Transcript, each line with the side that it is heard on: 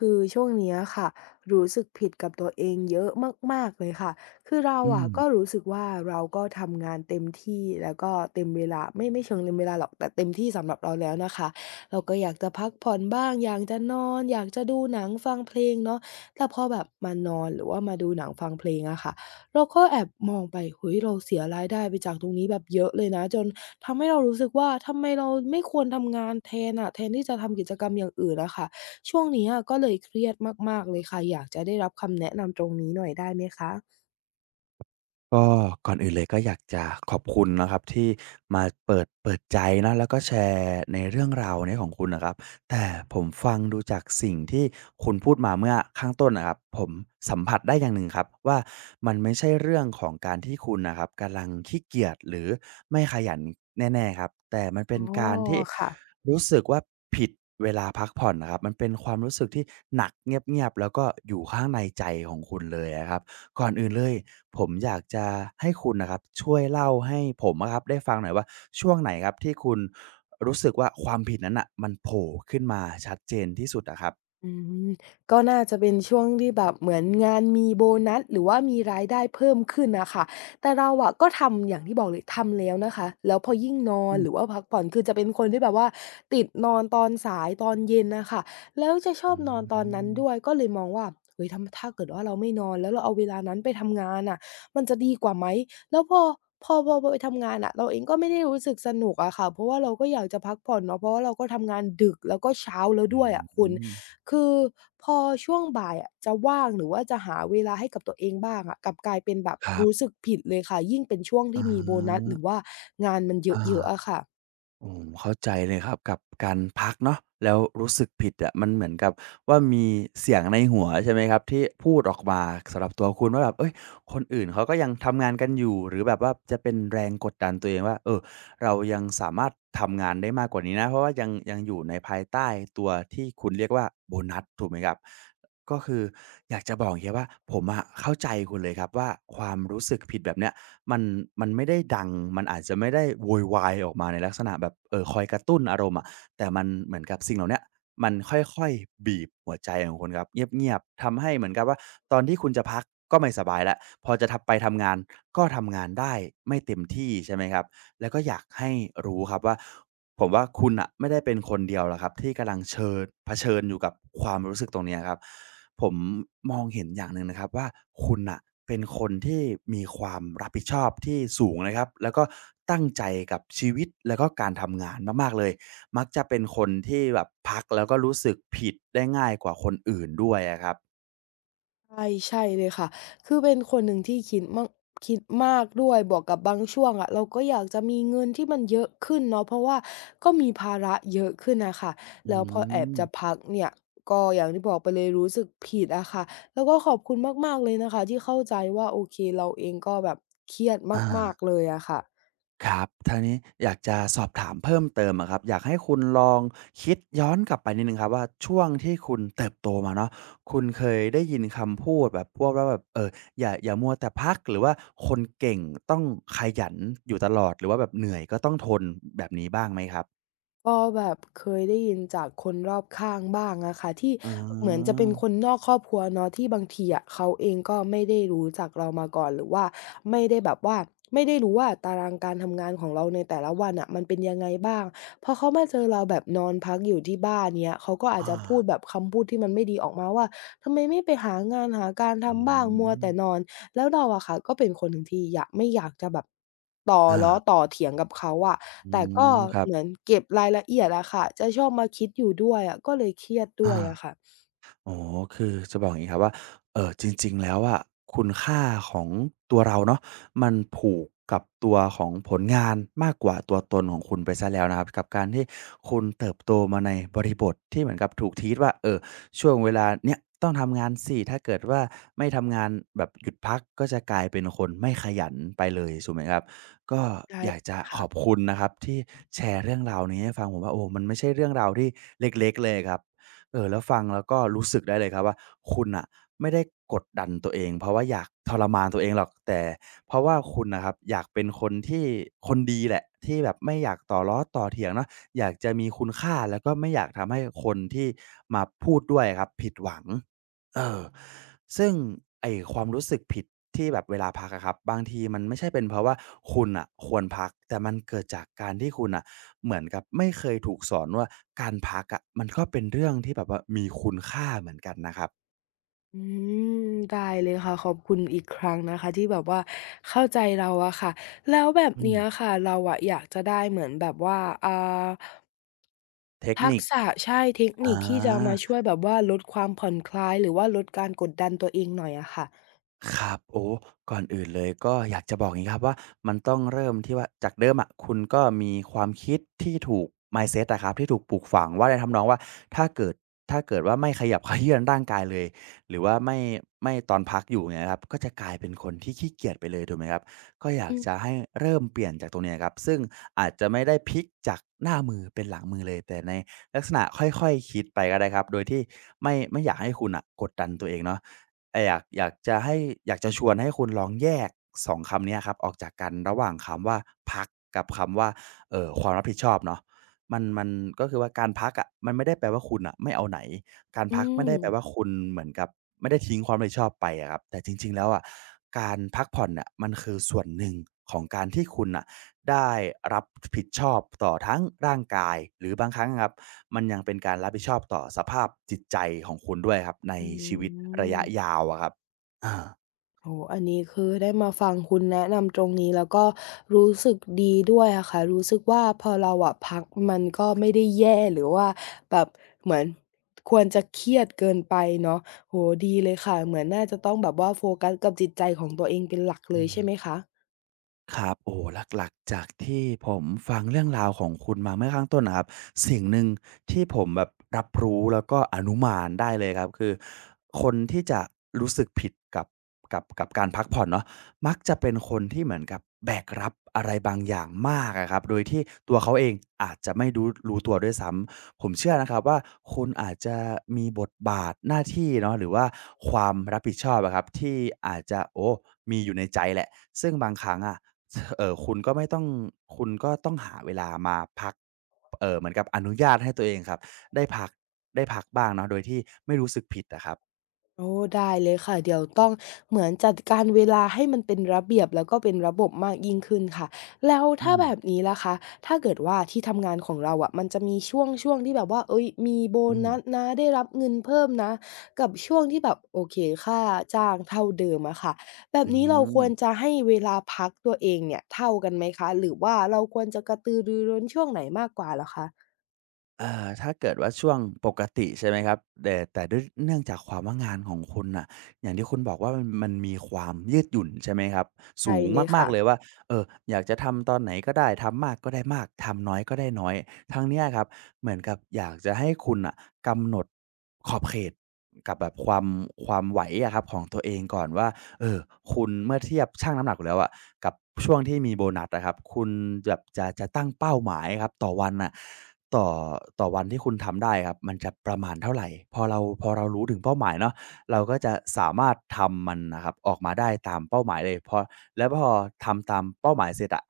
left: คือช่วงเนี้ยค่ะรู้สึกผิดกับตัวเองเยอะมากๆเลยค่ะคือเรา
right: อื
left: อะก็
right: ม
left: รู้สึกว่าเราก็ทำงานเต็มที่แล้วก็เต็มเวลาไม่เชิงเต็มเวลาหรอกแต่เต็มที่สำหรับเราแล้วนะคะเราก็อยากจะพักผ่อนบ้างอยากจะนอนอยากจะดูหนังฟังเพลงเนาะแต่พอแบบมานอนหรือว่ามาดูหนังฟังเพลงอะค่ะเราก็แอบมองไปเฮ้ยเราเสียรายได้ไปจากตรงนี้แบบเยอะเลยนะจนทำให้เรารู้สึกว่าทำไมเราไม่ควรทำงานแทนอะแทนที่จะทำกิจกรรมอย่างอื่นอะค่ะ ช่วงนี้อะก็เลยเครียดมากๆเลยค่ะ อยากจะได้รับคำแนะนำตรงนี้หน่อยได้ไหมคะ
right: ก็ก่อนอื่นเลยก็อยากจะขอบคุณนะครับที่มาเปิดใจนะแล้วก็แชร์ในเรื่องราวเนี้ยของคุณนะครับแต่ผมฟังดูจากสิ่งที่คุณพูดมาเมื่อข้างต้นนะครับผมสัมผัสได้อย่างหนึ่งครับว่ามันไม่ใช่เรื่องของการที่คุณนะครับกำลังขี้เกียจหรือไม่ขยันแน่ๆครับแต่มันเป็
left: อ๋อ
right: นการที่
left: ค่ะ
right: รู้สึกว่าผิดเวลาพักผ่อนนะครับมันเป็นความรู้สึกที่หนักเงียบๆแล้วก็อยู่ข้างในใจของคุณเลยอะครับ ก่อนอื่นเลยผมอยากจะให้คุณนะครับช่วยเล่าให้ผมอะครับได้ฟังหน่อยว่าช่วงไหนครับที่คุณรู้สึกว่าความผิดนั้นน่ะมันโผล่ขึ้นมาชัดเจนที่สุดอะครับ
left: อืมก็น่าจะเป็นช่วงที่แบบเหมือนงานมีโบนัสหรือว่ามีรายได้เพิ่มขึ้นน่ะค่ะแต่เราอะก็ทำอย่างที่บอกเลยทำแล้วนะคะแล้วพอยิ่งนอ
right: อื
left: นหรือ
right: ม
left: ว่าพักผ่อนคือจะเป็นคนที่แบบว่าติดนอนตอนสายตอนเย็นน่ะค่ะแล้วจะชอ
right: อื
left: บนอนตอนนั้นด้วย
right: ม
left: ก็เลยมองว่าเฮ้ยถ้าเกิดว่าเราไม่นอนแล้วเราเอาเวลานั้นไปทำงานน่ะมันจะดีกว่าไหมแล้วพอไปทำงานน่ะเราเองก็ไม่ได้รู้สึกสนุกอะค่ะเพราะว่าเราก็อยากจะพักผ่อนเนาะเพราะว่าเราก็ทำงานดึกแล้วก็เช้าแล้ว
right: อื
left: ด้วยอะคุณ
right: ม
left: คือพอช่วงบ่ายอะจะว่างหรือว่าจะหาเวลาให้กับตัวเองบ้างอะกลับกลายเป็นแบบ
right: ครั
left: รู้
right: บ
left: สึกผิดเลยค่ะยิ่งเป็นช่วงที่
right: อา
left: มีโบนัสหรือว่างานมันเ
right: อ
left: ย
right: า
left: อะๆอะค่ะ
right: อืมเข้าใจเลยครับกับการพักเนาะแล้วรู้สึกผิดอะะมันเหมือนกับว่ามีเสียงในหัวใช่ไหมครับที่พูดออกมาสำหรับตัวคุณว่าแบบเอ้ยคนอื่นเขาก็ยังทำงานกันอยู่หรือแบบว่าจะเป็นแรงกดดันตัวเองว่าเออเรายังสามารถทำงานได้มากกว่านี้นะเพราะว่ายังอยู่ในภายใต้ตัวที่คุณเรียกว่าโบนัสถูกไหมครับก็คืออยากจะบอกแค่างเงี้ยว่าผมอะเข้าใจคุณเลยครับว่าความรู้สึกผิดแบบเนี้ย มันมันไม่ได้ดังมันอาจจะไม่ได้โวยวายออกมาในลักษณะแบบคอยกระตุ้นอารมณ์อะแต่มันเหมือนกับสิ่งเหล่าเนี้ยมันค่อยๆบีบหัวใจของคุณครับเงียบๆทำให้เหมือนกับว่าตอนที่คุณจะพักก็ไม่สบายแล้วพอจะทำไปทำงานก็ทำงานได้ไม่เต็มที่ใช่ไหมครับแล้วก็อยากให้รู้ครับว่า ผมว่าคุณน่ะไม่ได้เป็นคนเดียวหรอกครับที่กำลังเชิญเผชิญอยู่กับความรู้สึกตรงเนี้ยครับผมมองเห็นอย่างหนึ่งนะครับว่าคุณน่ะเป็นคนที่มีความรับผิดชอบที่สูงนะครับแล้วก็ตั้งใจกับชีวิตแล้วก็การทำงานมากๆเลยมักจะเป็นคนที่แบบพักแล้วก็รู้สึกผิดได้ง่ายกว่าคนอื่นด้วยอะครับ
left: ใช่ใช่เลยค่ะคือเป็นคนหนึ่งที่คิดมากด้วยบวกกับบางช่วงอะเราก็อยากจะมีเงินที่มันเยอะขึ้นเนาะเพราะว่าก็มีภาระเยอะขึ้นน่ะค่ะ
right: อื
left: แล้วพอแอบจะ
right: ม
left: พักเนี่ยก็อย่างที่บอกไปเลยรู้สึกผิดอะค่ะแล้วก็ขอบคุณมากๆเลยนะคะที่เข้าใจว่าโอเคเราเองก็แบบเครียด
right: อา
left: มากๆเลยอะค่ะ
right: ครับทางนี้อยากจะสอบถามเพิ่มเติมอะครับ อยากให้คุณลองคิดย้อนกลับไปนิดหนึ่งครับว่าช่วงที่คุณเติบโตมาเนาะคุณเคยได้ยินคำพูดแบบพวกว่าแบบเอออย่ามัวแต่พักหรือว่าคนเก่งต้องขยันอยู่ตลอดหรือว่าแบบเหนื่อยก็ต้องทนแบบนี้บ้างไหมครับ
left: ก็แบบเคยได้ยินจากคนรอบข้างบ้างอะค่ะที่
right: อ๋
left: เหมือนจะ
right: อ
left: เป็นคนนอกครอบครัวเนาะที่บางทีอะเขาเองก็ไม่ได้รู้จักเรามาก่อนหรือว่าไม่ได้แบบว่าไม่ได้รู้ว่าตารางการทำงานของเราในแต่ละวันน่ะมันเป็นยังไงบ้างพอเขามาเจอเราแบบนอนพักอยู่ที่บ้านเงี้ยเขาก็อาจ
right: อา
left: จะพูดแบบคำพูดที่มันไม่ดีออกมาว่าทำไมไม่ไปหางานหาการ
right: อื
left: ทำบ้างมัว
right: ม
left: แต่นอน แล้วเราอะค่ะก็เป็นคนหนึ่งที่อยากไม่อยากจะแบบต่อ
right: อา
left: ล้อต่อเถียงกับเขาอะ
right: อื
left: แต่ก็
right: มครับ
left: เหมือนเก็บรายละเอียดอะค่ะจะชอบมาคิดอยู่ด้วยอะก็เลยเครียดด้ว
right: อา
left: ยอะค่ะ
right: อ๋อคือจะบอกอย่างนี้ครับว่าเออจริงๆแล้วอะคุณค่าของตัวเราเนาะมันผูกกับตัวของผลงานมากกว่าตัวตนของคุณไปซะแล้วนะครับกับการที่คุณเติบโตมาในบริบทที่เหมือนกับถูกท r e ว่าเออช่วงเวลาเนี้ยต้องทำงานสิถ้าเกิดว่าไม่ทำงานแบบหยุดพักก็จะกลายเป็นคนไม่ขยันไปเลยถูกไหมครับก็อยากจะขอบ
left: ค่ะ
right: คุณนะครับที่แชร์เรื่องราวนี้ให้ฟังผมว่าโอ้มันไม่ใช่เรื่องราวที่เล็กๆเลยครับ แล้วฟังแล้วก็รู้สึกได้เลยครับว่าคุณน่ะไม่ได้กดดันตัวเองเพราะว่าอยากทรมานตัวเองหรอกแต่เพราะว่าคุณน่ะครับอยากเป็นคนที่คนดีแหละที่แบบไม่อยากต่อล้อต่อเถียงเนาะอยากจะมีคุณค่าแล้วก็ไม่อยากทำให้คนที่มาพูดด้วยอะครับผิดหวัง เออซึ่งไอ้ความรู้สึกผิดที่แบบเวลาพักอะครับบางทีมันไม่ใช่เป็นเพราะว่าคุณน่ะควรพักแต่มันเกิดจากการที่คุณน่ะเหมือนกับไม่เคยถูกสอนว่าการพักอะมันก็เป็นเรื่องที่แบบว่ามีคุณค่าเหมือนกันนะครับ
left: อืมได้เลยค่ะขอบคุณอีกครั้งนะคะที่แบบว่าเข้าใจเราอะค่ะแล้วแบบ
right: อืม
left: เนี้ยค่ะเราอะอยากจะได้เหมือนแบบว่าอ่า
right: เทค
left: ทั
right: นิ
left: ก
right: ค
left: ษะใช่เทค
right: อ
left: นิคที่จะมาช่ว
right: า
left: ยแบบว่าลดความผ่อนคลายหรือว่าลดการกดดันตัวเองหน่อยอะค่ะ
right: ครับโอ้ก่อนอื่นเลยก็อยากจะบอกอย่างงี้ครับว่ามันต้องเริ่มที่ว่าจากเดิมอะคุณก็มีความคิดที่ถูก mindset อะครับที่ถูกปลูกฝังว่าในทำนองว่าถ้าเกิดถ้าเกิดว่าไม่ขยับเขยื้อนร่างกายเลยหรือว่าไม่ตอนพักอยู่เงี้ยครับก็จะกลายเป็นคนที่ขี้เกียจไปเลยถูกไหมครับก็อยา
left: อื
right: ก
left: ม
right: จะให้เริ่มเปลี่ยนจากตรงเนี้ยครับซึ่งอาจจะไม่ได้พลิกจากหน้ามือเป็นหลังมือเลยแต่ในลักษณะค่อยๆคิดไปก็ได้ครับโดยที่ไม่อยากให้คุณน่ะกดดันตัวเองเนาะ แต่อยากจะชวนให้คุณลองแยก2คำเนี้ยครับออกจากกันระหว่างคำว่าพักกับคำว่าความรับผิดชอบเนาะมันก็คือว่าการพักอะะมันไม่ได้แปลว่าคุณน่ะไม่เอาไหนการ
left: อื
right: พักไม่
left: ม
right: ได้แปลว่าคุณเหมือนกับไม่ได้ทิ้งความรับผิดชอบไปอะครับแต่จริงๆแล้วอะะการพักผ่อนเน่ยมันคือส่วนหนึ่งของการที่คุณอ่ะได้รับผิดชอบต่อทั้งร่างกายหรือบางครั้งอะครับ มันยังเป็นการรับผิดชอบต่อสภาพจิตใจของคุณด้วยครับใน
left: อื
right: ชีวิตระยะ
left: ม
right: ยาวอะครับอ
left: โอ้โฮอันนี้คือได้มาฟังคุณแนะนำตรงนี้แล้วก็รู้สึกดีด้วยอะค่ะ รู้สึกว่าพอเราอะพักมันก็ไม่ได้แย่หรือว่าแบบเหมือนควรจะเครียดเกินไปเนาะโอ้โฮดีเลยค่ะเหมือนน่าจะต้องแบบว่าโฟกัสกับจิตใจของตัวเองเป็นหลักเลยใช่ไหม
right: า
left: คะ
right: ครับโอ้โฮหลักๆจากที่ผมฟังเรื่องราวของคุณมาเมื่อข้างต้นนะครับสิ่งหนึ่งที่ผมแบบรับรู้แล้วก็อนุมานได้เลยครับคือคนที่จะรู้สึกผิดกับกับการพักผ่อนเนาะมักจะเป็นคนที่เหมือนกับแบกรับอะไรบางอย่างมากอะครับโดยที่ตัวเขาเองอาจจะไม่รู้ตัวด้วยซ้ำผมเชื่อนะครับว่าคุณอาจจะมีบทบาทหน้าที่เนาะหรือว่าความรับผิดชอบอะครับที่อาจจะมีอยู่ในใจแหละซึ่งบางครั้งอะ เออคุณก็ต้องหาเวลามาพักเออเหมือนกับอนุญาตให้ตัวเองครับได้พักได้พักบ้างเนาะโดยที่ไม่รู้สึกผิดอะครับ
left: โอ้ได้เลยค่ะเดี๋ยวต้องเหมือนจัดการเวลาให้มันเป็นระเบียบแล้วก็เป็นระบบมากยิ่งขึ้นค่ะแล้ว
right: อื
left: ถ้า
right: ม
left: แบบนี้ล่ะคะถ้าเกิดว่าที่ทำงานของเราอะมันจะมีช่วงที่แบบว่าเฮ้ยมีโบ
right: อืม
left: นัสนะได้รับเงินเพิ่มนะกับช่วงที่แบบโอเคค่าจ้างเท่าเดิมอะค่ะแบบ
right: อื
left: นี้เราควร
right: ม
left: จะให้เวลาพักตัวเองเนี่ยเท่ากันไหมคะหรือว่าเราควรจะกระตือรือร้นช่วงไหนมากกว่าเหรอคะ
right: ถ้าเกิดว่าช่วงปกติใช่ไหมครับแต่ด้วยเนื่องจากความว่างานของคุณน่ะอย่างที่คุณบอกว่ามันมีความยืดหยุ่นใช่ไหมครับสู
left: ใช่
right: ง
left: เลย
right: มาก
left: ค่ะ
right: ๆเลยว่าเอ่ออยากจะทำตอนไหนก็ได้ทำมากก็ได้มากทำน้อยก็ได้น้อยทางเนี้ยครับเหมือนกับอยากจะให้คุณน่ะกำหนดขอบเขตกับแบบความไหวอะครับของตัวเองก่อนว่า เออคุณเมื่อเทียบชั่งน้ำหนักอยู่แล้วอะกับช่วงที่มีโบนัสอะครับคุณแบบจะตั้งเป้าหมายครับต่อวันน่ะต่อต่อวันที่คุณทำได้ครับมันจะประมาณเท่าไรพอเรารู้ถึงเป้าหมายเนาะเราก็จะสามารถทำมันน่ะครับออกมาได้ตามเป้าหมายเลยพอแล้วพอทำตามเป้าหมายเสร็จอะ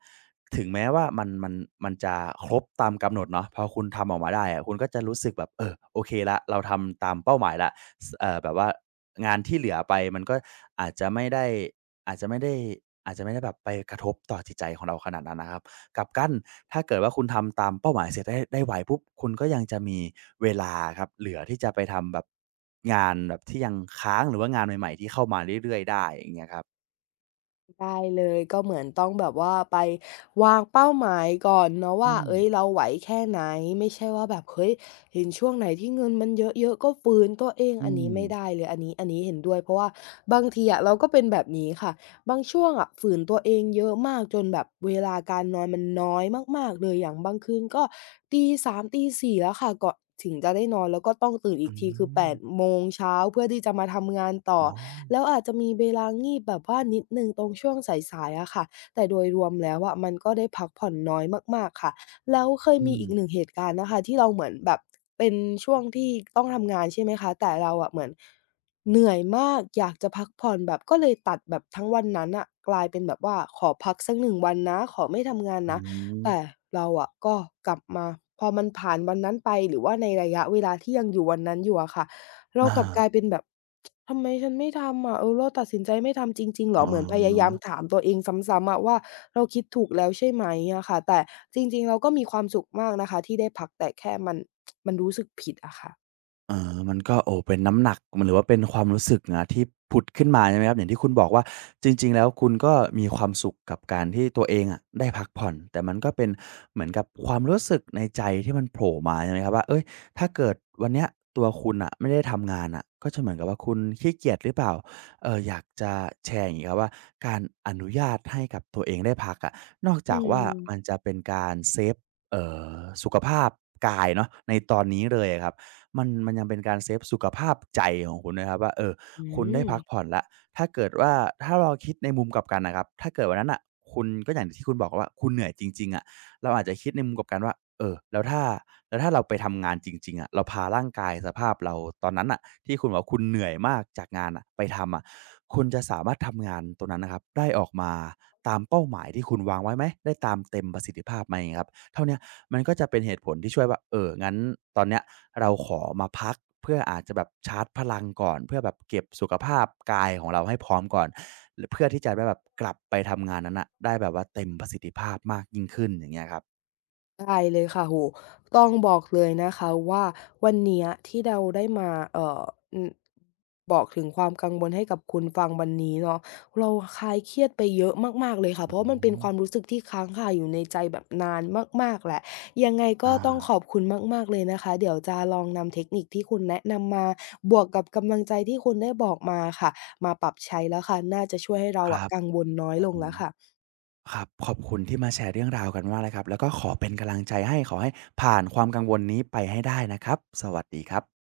right: ถึงแม้ว่ามันจะครบตามกำหนดเนาะพอคุณทำออกมาได้อะคุณก็จะรู้สึกแบบเออโอเคแล้วเราทำตามเป้าหมายแล้ว สแบบว่างานที่เหลือไปมันก็อาจจะไม่ได้อาจจะไม่ได้อาจจะไม่ได้แบบไปกระทบต่อจิตใจของเราขนาดนั้นนะครับกลับกันถ้าเกิดว่าคุณทำตามเป้าหมายเสร็จได้ไวปุ๊บคุณก็ยังจะมีเวลาครับเหลือที่จะไปทำแบบงานแบบที่ยังค้างหรือว่างานใหม่ๆที่เข้ามาเรื่อยๆได้อย่างเงี้ยครับ
left: ได้เลยก็เหมือนต้องแบบว่าไปวางเป้าหมายก่อนเนาะ
right: อื
left: ว่า
right: ม
left: เอ้ยเราไหวแค่ไหนไม่ใช่ว่าแบบเฮ้ยเห็นช่วงไหนที่เงินมันเยอะๆก็ฝืนตัวเอง
right: อื
left: อัน
right: ม
left: นี้ไม่ได้เลยอันนี้เห็นด้วยเพราะว่าบางทีอะเราก็เป็นแบบนี้ค่ะบางช่วงอะฝืนตัวเองเยอะมากจนแบบเวลาการนอนมันน้อยมากๆเลยอย่างบางคืนก็ตีสามตี4แล้วค่ะก่อนถึงจะได้นอนแล้วก็ต้องตื่นอี
right: อื
left: กทีคือ
right: ม
left: 8โมงเช้าเพื่อที่จะมาทำงานต่อ
right: อ๋อ
left: แล้วอาจจะมีเวลางีบแบบว่านิดหนึ่งตรงช่วงสายๆอะค่ะแต่โดยรวมแล้วอะมันก็ได้พักผ่อนน้อยมากๆค่ะแล้วเคย
right: อื
left: มี
right: ม
left: อีกหนึ่งเหตุการณ์นะคะที่เราเหมือนแบบเป็นช่วงที่ต้องทำงานใช่ไหมคะ แต่เราอะเหมือนเหนื่อยมากอยากจะพักผ่อนแบบก็เลยตัดแบบทั้งวันนั้นน่ะกลายเป็นแบบว่าขอพักสักหนึ่งวันนะขอไม่ทำงาน
right: อื
left: นะ
right: ม
left: แต่เราอะก็กลับมาพอมันผ่านวันนั้นไปหรือว่าในระยะเวลาที่ยังอยู่วันนั้นอยู่อะค่ะเรา
right: อา
left: กลับกลายเป็นแบบ ทำไมฉันไม่ทำอะเออเราตัดสินใจไม่ทำจริงๆเหร
right: อ๋อ
left: อเหมือนพยายามถามตัวเองซ้ำๆอะว่าเราคิดถูกแล้วใช่ไหมอะค่ะแต่จริงๆเราก็มีความสุขมากนะคะที่ได้พักแต่แค่มันมันรู้สึกผิดอะค่ะ
right: เออมันก็เป็นน้ำหนักมันหรือว่าเป็นความรู้สึกนะที่ผุดขึ้นมาใช่ไหมครับอย่างที่คุณบอกว่าจริงๆแล้วคุณก็มีความสุขกับการที่ตัวเองอะได้พักผ่อนแต่มันก็เป็นเหมือนกับความรู้สึกในใจที่มันโผล่มาใช่ไหมครับว่าเฮ้ยถ้าเกิดวันเนี้ยตัวคุณน่ะไม่ได้ทำงานน่ะก็จะเหมือนกับว่าคุณขี้เกียจหรือเปล่าอยากจะแชร์อย่างงี้ครับว่าการอนุญาตให้กับตัวเองได้พักอะนอก
left: อื
right: จากว่ามัน
left: ม
right: จะเป็นการเซฟเอ่อสุขภาพกายเนาะในตอนนี้เลยอะครับ มันยังเป็นการเซฟสุขภาพใจของคุณด้ยครับว่าเออ
left: อื
right: คุณได้
left: ม
right: พักผ่อนแล้วถ้าเกิดว่าถ้าเราคิดในมุมกลับกันอะครับถ้าเกิดวันนั้นน่ะคุณก็อย่างที่คุณบอกว่าคุณเหนื่อยจริงๆอะเราอาจจะคิดในมุมกลับกันว่าเออแล้วถ้าเราไปทำงานจริงๆอะเราพาร่างกายสภาพเราตอนนั้นน่ะที่คุณบอกว่าคุณเหนื่อยมากจากงานน่ะไปทำอะคุณจะสามารถทำงานตรงนั้นนะครับได้ออกมาตามเป้าหมายที่คุณวางไว้ไหมได้ตามเต็มประสิทธิภาพไหมอย่างเงี้ยครับเท่าเนี้ย มันก็จะเป็นเหตุผลที่ช่วยว่าเอองั้นตอนเนี้ยเราขอมาพักเพื่ออาจจะแบบชาร์จพลังก่อนเพื่อแบบเก็บสุขภาพกายของเราให้พร้อมก่อนหรือเพื่อที่จะได้แบบกลับไปทำงานนั้นน่ะได้แบบว่าเต็มประสิทธิภาพมากยิ่งขึ้นอย่างเงี้ยครับ
left: ได้เลยค่ะโห้ต้องบอกเลยนะคะว่าวันเนี้ยที่เราได้มาอืมบอกถึงความกังวลให้กับคุณฟังวันนี้เนาะเราคลายเครียดไปเยอะมากๆเลยค่ะ
right: อื
left: เพราะว่ามันเป็น
right: ม
left: ความรู้สึกที่ค้างคาอยู่ในใจแบบนานมากๆแหละยังไงก็
right: อา
left: ต้องขอบคุณมากๆเลยนะคะเดี๋ยวจะลองนำเทคนิคที่คุณแนะนำมาบวกกับกำลังใจที่คุณได้บอกมาค่ะมาปรับใช้แล้วค่ะน่าจะช่วยให้เรา
right: ค
left: อะ
right: รับ
left: กังวลน้อย
right: โอ้
left: ล
right: โฮ
left: งแล้วค่ะ
right: ครับขอบคุณที่มาแชร์เรื่องราวกันมากเลยครับแล้วก็ขอเป็นกำลังใจให้ขอให้ผ่านความกังวลนี้ไปให้ได้นะครับสวัสดีครับ